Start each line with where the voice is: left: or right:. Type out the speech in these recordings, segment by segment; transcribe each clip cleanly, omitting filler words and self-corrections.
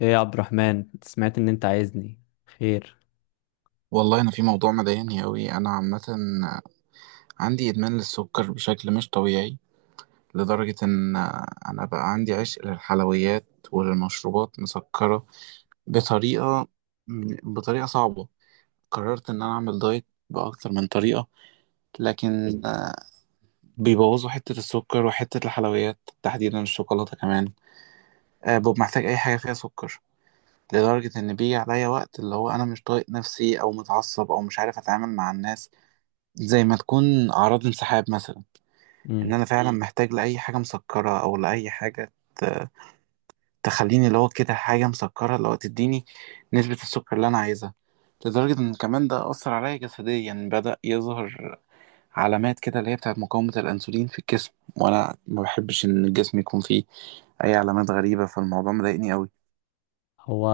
left: ايه يا عبد الرحمن، سمعت ان انت عايزني. خير؟
right: والله انا في موضوع مضايقني قوي، انا عامه عندي ادمان للسكر بشكل مش طبيعي لدرجه ان انا بقى عندي عشق للحلويات وللمشروبات مسكره بطريقه بطريقه صعبه. قررت ان انا اعمل دايت باكتر من طريقه، لكن بيبوظوا حته السكر وحته الحلويات تحديدا الشوكولاته كمان. ببقى محتاج اي حاجه فيها سكر، لدرجه ان بيجي عليا وقت اللي هو انا مش طايق نفسي او متعصب او مش عارف اتعامل مع الناس، زي ما تكون أعراض انسحاب مثلا. إن أنا
left: امم
right: فعلا محتاج لأي حاجة مسكرة أو لأي حاجة تخليني اللي هو كده حاجة مسكرة اللي هو تديني نسبة السكر اللي أنا عايزها. لدرجة إن كمان ده أثر عليا جسديا، بدأ يظهر علامات كده اللي هي بتاعت مقاومة الأنسولين في الجسم، وأنا ما بحبش إن الجسم يكون فيه أي علامات غريبة، فالموضوع مضايقني أوي.
left: هو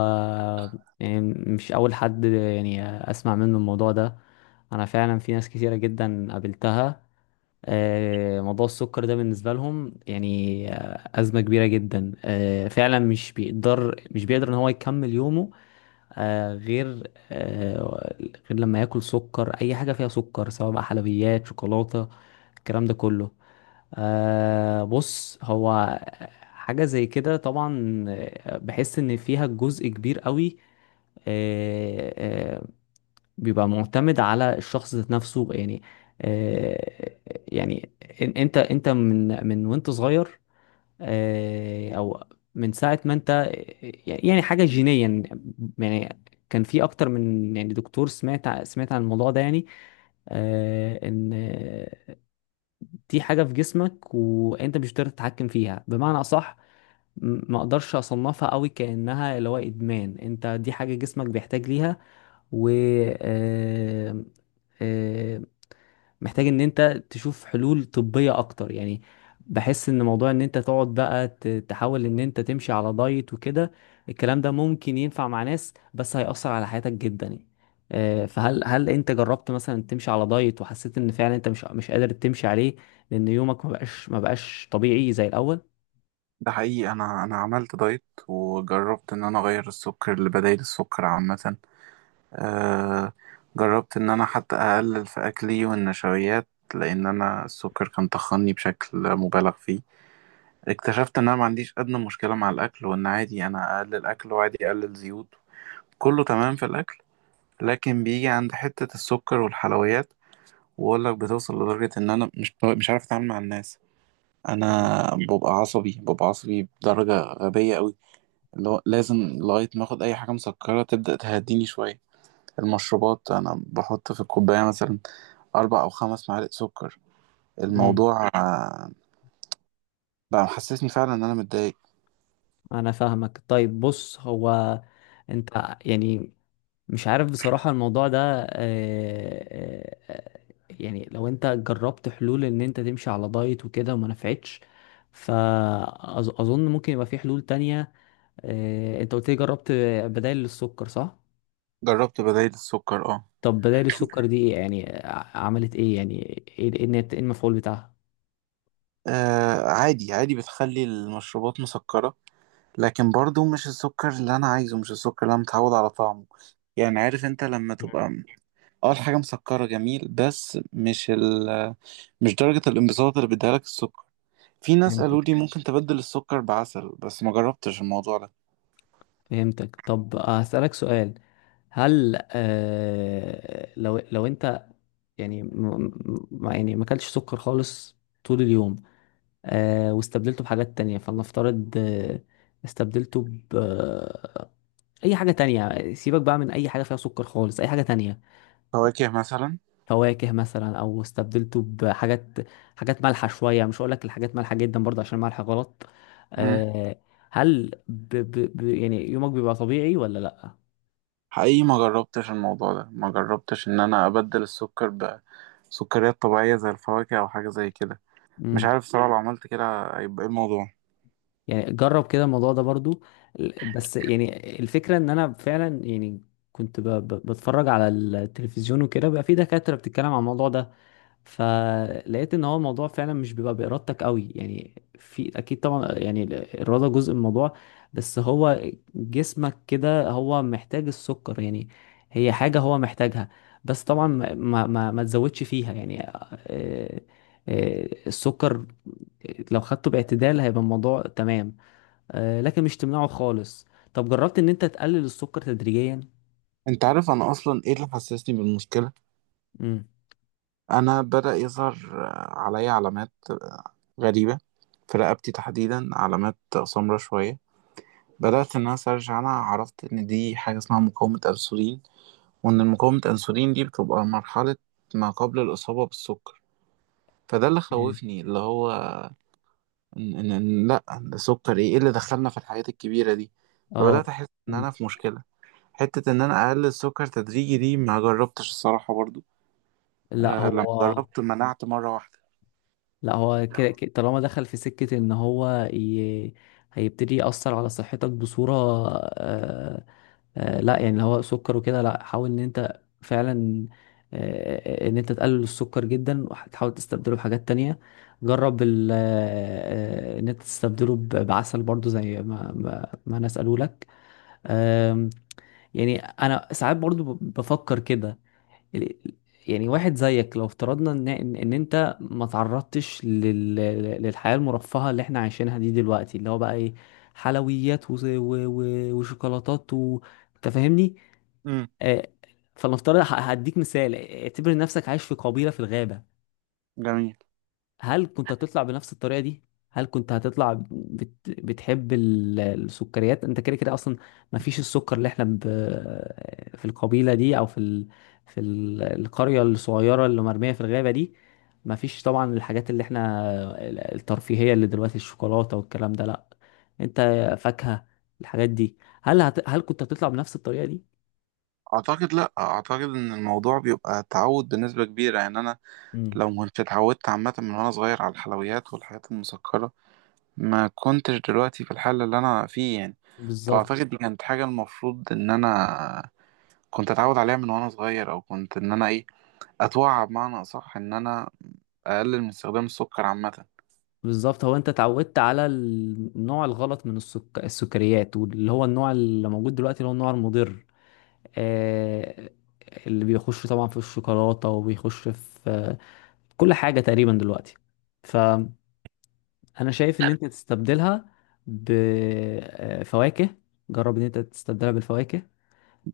left: يعني مش اول حد اسمع منه الموضوع ده. انا فعلا في ناس كتيره جدا قابلتها. موضوع السكر ده بالنسبه لهم يعني ازمه كبيره جدا. فعلا مش بيقدر ان هو يكمل يومه غير لما ياكل سكر، اي حاجه فيها سكر، سواء بقى حلويات، شوكولاته، الكلام ده كله. بص، هو حاجة زي كده طبعا، بحس ان فيها جزء كبير قوي آه آه بيبقى معتمد على الشخص ذات نفسه يعني. آه يعني انت من وانت صغير، او من ساعة ما انت، يعني حاجة جينيا يعني. كان في اكتر من يعني دكتور سمعت سمعت عن الموضوع ده يعني، ان دي حاجة في جسمك وانت مش قادر تتحكم فيها. بمعنى اصح، ما اقدرش اصنفها قوي كأنها اللي هو ادمان، انت دي حاجة جسمك بيحتاج ليها. و آه، آه، محتاج ان انت تشوف حلول طبية اكتر يعني. بحس ان موضوع ان انت تقعد بقى تحاول ان انت تمشي على دايت وكده، الكلام ده ممكن ينفع مع ناس بس هيأثر على حياتك جدا يعني. فهل انت جربت مثلا تمشي على دايت وحسيت ان فعلا انت مش قادر تمشي عليه؟ لان يومك ما بقاش طبيعي زي الاول.
right: ده حقيقي، أنا عملت دايت وجربت إن أنا أغير السكر لبدايل السكر عامة. آه جربت ان انا حتى اقلل في اكلي والنشويات، لان انا السكر كان طخني بشكل مبالغ فيه. اكتشفت ان انا ما عنديش ادنى مشكلة مع الاكل، وان عادي انا اقلل اكل وعادي اقلل زيوت، كله تمام في الاكل. لكن بيجي عند حتة السكر والحلويات، واقول لك بتوصل لدرجة ان انا مش عارف اتعامل مع الناس. انا
left: مم.
right: ببقى عصبي ببقى عصبي بدرجة غبية قوي، اللي هو لازم لغاية ما اخد اي حاجة مسكرة تبدأ تهديني شوية. المشروبات انا بحط في الكوبايه مثلا 4 أو 5 معالق سكر.
left: امم.
right: الموضوع بقى محسسني فعلا ان انا متضايق.
left: انا فاهمك. طيب بص، هو انت يعني مش عارف بصراحة الموضوع ده. آه، آه، آه، يعني لو انت جربت حلول ان انت تمشي على دايت وكده وما نفعتش، فأظن ممكن يبقى في حلول تانية. انت قلت لي جربت بدائل للسكر، صح؟
right: جربت بدايل السكر، اه.
left: طب بدائل السكر دي ايه يعني؟ عملت ايه يعني؟ إيه المفعول بتاعها؟
right: عادي عادي بتخلي المشروبات مسكره، لكن برضو مش السكر اللي انا عايزه، مش السكر اللي انا متعود على طعمه. يعني عارف انت لما
left: مم.
right: تبقى اه الحاجه مسكره، جميل، بس مش درجه الانبساط اللي بيديها لك السكر. في ناس قالوا لي
left: فهمتك.
right: ممكن تبدل السكر بعسل، بس ما جربتش الموضوع ده.
left: فهمتك. طب هسألك سؤال، هل لو انت يعني، يعني ما اكلتش سكر خالص طول اليوم، واستبدلته بحاجات تانية. فلنفترض استبدلته ب أي حاجة تانية، سيبك بقى من أي حاجة فيها سكر خالص، أي حاجة تانية.
right: فواكه مثلا.
left: فواكه مثلا، أو استبدلته بحاجات، حاجات مالحة شوية، مش هقولك الحاجات مالحة جدا برضه عشان مالحة غلط. آه هل ب ب ب يعني يومك بيبقى طبيعي ولا لأ؟
right: حقيقي ما جربتش الموضوع ده، ما جربتش ان انا ابدل السكر بسكريات طبيعية زي الفواكه او حاجة زي كده. مش
left: مم.
right: عارف صراحة لو عملت كده هيبقى ايه الموضوع.
left: يعني جرب كده الموضوع ده برضو. بس يعني الفكرة ان انا فعلا يعني كنت بتفرج على التلفزيون وكده، بقى في دكاترة بتتكلم عن الموضوع ده، فلقيت ان هو الموضوع فعلا مش بيبقى بارادتك قوي يعني. في اكيد طبعا يعني الاراده جزء من الموضوع، بس هو جسمك كده هو محتاج السكر يعني، هي حاجه هو محتاجها. بس طبعا ما تزودش فيها يعني. السكر لو خدته باعتدال هيبقى الموضوع تمام، لكن مش تمنعه خالص. طب جربت ان انت تقلل السكر تدريجيا؟
right: انت عارف انا اصلا ايه اللي حسسني بالمشكلة؟
left: امم.
right: انا بدأ يظهر عليا علامات غريبة في رقبتي تحديدا، علامات سمرة شوية. بدأت ان انا سيرش عنها، عرفت ان دي حاجة اسمها مقاومة انسولين، وان مقاومة انسولين دي بتبقى مرحلة ما قبل الاصابة بالسكر. فده اللي
left: مم.
right: خوفني اللي هو إن لأ ده سكر، إيه اللي دخلنا في الحاجات الكبيرة دي. فبدأت
left: اه.
right: أحس إن أنا في مشكلة. حتة إن أنا أقلل السكر تدريجي دي ما جربتش الصراحة برضو،
left: لا
right: لما
left: هو،
right: جربت منعت مرة واحدة.
left: لا هو طالما دخل في سكة ان هو ي... هيبتدي يأثر على صحتك بصورة. آه... لا يعني اللي هو سكر وكده، لا، حاول ان انت فعلا، ان انت تقلل السكر جدا وتحاول تستبدله بحاجات تانية. جرب ال... آه... آه، ان انت تستبدله بعسل برضو زي ما انا اسأله لك. آم، يعني انا ساعات برضو بفكر كده، ال- يعني واحد زيك لو افترضنا ان ان انت ما تعرضتش لل... للحياة المرفهة اللي احنا عايشينها دي دلوقتي، اللي هو بقى ايه، حلويات و وشوكولاتات انت فاهمني.
right: امم،
left: آه، فلنفترض هديك مثال، اعتبر نفسك عايش في قبيلة في الغابة،
right: جميل.
left: هل كنت هتطلع بنفس الطريقة دي؟ هل كنت هتطلع بتحب السكريات؟ انت كده كده اصلا ما فيش السكر اللي احنا في القبيلة دي او في في القرية الصغيرة اللي مرمية في الغابة دي، ما فيش طبعا الحاجات اللي احنا، الترفيهية اللي دلوقتي، الشوكولاتة والكلام ده، لا، انت فاكهة، الحاجات دي. هل هل كنت هتطلع بنفس الطريقة دي؟
right: أعتقد لأ، أعتقد إن الموضوع بيبقى تعود بنسبة كبيرة يعني. أنا
left: مم.
right: لو ما كنتش اتعودت عامة من وأنا صغير على الحلويات والحاجات المسكرة، ما كنتش دلوقتي في الحالة اللي أنا فيه يعني.
left: بالظبط.
right: فأعتقد دي كانت حاجة المفروض إن أنا كنت أتعود عليها من وأنا صغير، أو كنت إن أنا إيه أتوعى بمعنى أصح إن أنا أقلل من استخدام السكر عامة.
left: بالظبط، هو انت اتعودت على النوع الغلط من السكريات، واللي هو النوع اللي موجود دلوقتي اللي هو النوع المضر، آه... اللي بيخش طبعا في الشوكولاتة وبيخش في كل حاجة تقريبا دلوقتي. فأنا شايف ان انت تستبدلها بفواكه، جرب ان انت تستبدلها بالفواكه.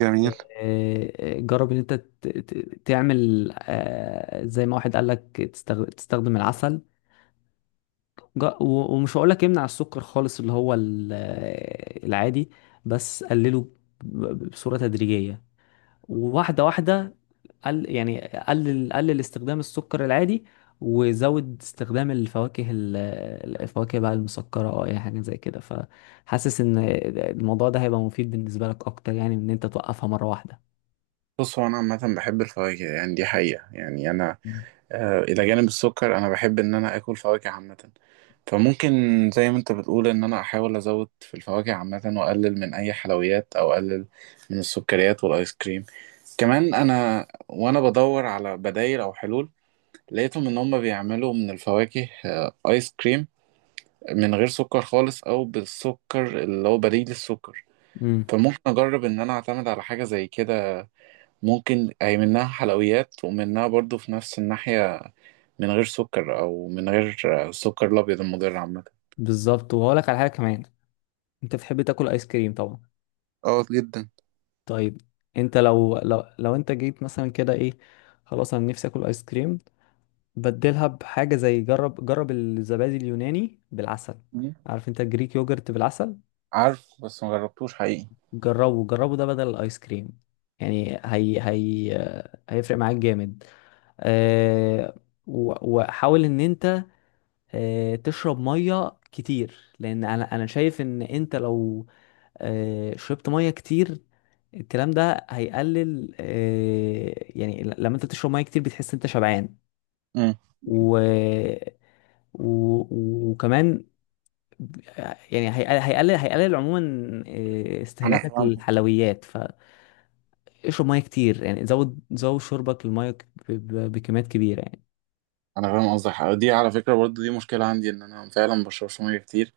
right: جميل.
left: جرب ان انت تعمل، زي ما واحد قال لك، تستخدم العسل. ومش هقول لك يمنع السكر خالص اللي هو العادي، بس قلله بصورة تدريجية وواحدة واحدة. قل يعني قلل استخدام السكر العادي وزود استخدام الفواكه، الفواكه بقى المسكرة او اي حاجة زي كده. فحاسس ان الموضوع ده هيبقى مفيد بالنسبة لك اكتر يعني من ان انت توقفها مرة واحدة.
right: بص هو أنا عامة بحب الفواكه، يعني دي حقيقة. يعني أنا إلى جانب السكر أنا بحب إن أنا آكل فواكه عامة. فممكن زي ما أنت بتقول إن أنا أحاول أزود في الفواكه عامة وأقلل من أي حلويات، أو أقلل من السكريات والآيس كريم. كمان أنا وأنا بدور على بدايل أو حلول، لقيتهم إن هما بيعملوا من الفواكه آيس كريم من غير سكر خالص، أو بالسكر اللي هو بديل السكر.
left: امم.
right: فممكن اجرب ان انا اعتمد على حاجه زي كده. ممكن هي منها حلويات ومنها برضو في نفس الناحيه، من غير سكر او من غير السكر الابيض المضر عامه.
left: بالظبط. وهقول لك على حاجة كمان، انت بتحب تاكل ايس كريم طبعا.
right: اه، جدا.
left: طيب انت لو لو انت جيت مثلا كده ايه، خلاص انا نفسي اكل ايس كريم، بدلها بحاجه زي، جرب الزبادي اليوناني بالعسل.
right: مم.
left: عارف انت الجريك يوجرت بالعسل؟
right: عارف، بس ما جربتوش حقيقي.
left: جربه ده بدل الايس كريم، يعني هي هيفرق معاك جامد. أه، و- وحاول ان انت أه تشرب ميه كتير، لان انا شايف ان انت لو شربت ميه كتير، الكلام ده هيقلل، يعني لما انت تشرب ميه كتير بتحس انت شبعان،
right: مم.
left: و... و... وكمان ب- يعني هيقلل عموما
right: انا
left: استهلاكك
right: فاهم.
left: للحلويات. فاشرب ميه كتير يعني، زود شربك للميه بكميات كبيره يعني.
right: انا فاهم قصدك. دي على فكره برضو دي مشكله عندي، ان انا فعلا ما بشربش ميه كتير.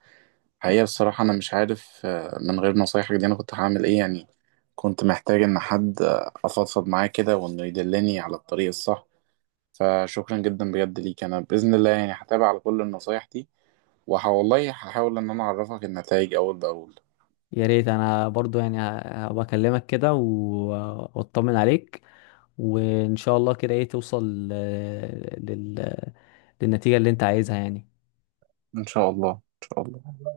right: حقيقه بصراحه انا مش عارف من غير نصايحك دي انا كنت هعمل ايه يعني. كنت محتاج ان حد افضفض معاه كده وانه يدلني على الطريق الصح. فشكرا جدا بجد ليك، انا باذن الله يعني هتابع على كل النصايح دي، وهولله هحاول ان انا اعرفك النتائج اول باول.
left: يا ريت. انا برضو يعني هبقى اكلمك كده واطمن عليك، وان شاء الله كده ايه توصل للنتيجة اللي انت عايزها يعني.
right: ان شاء الله ان شاء الله.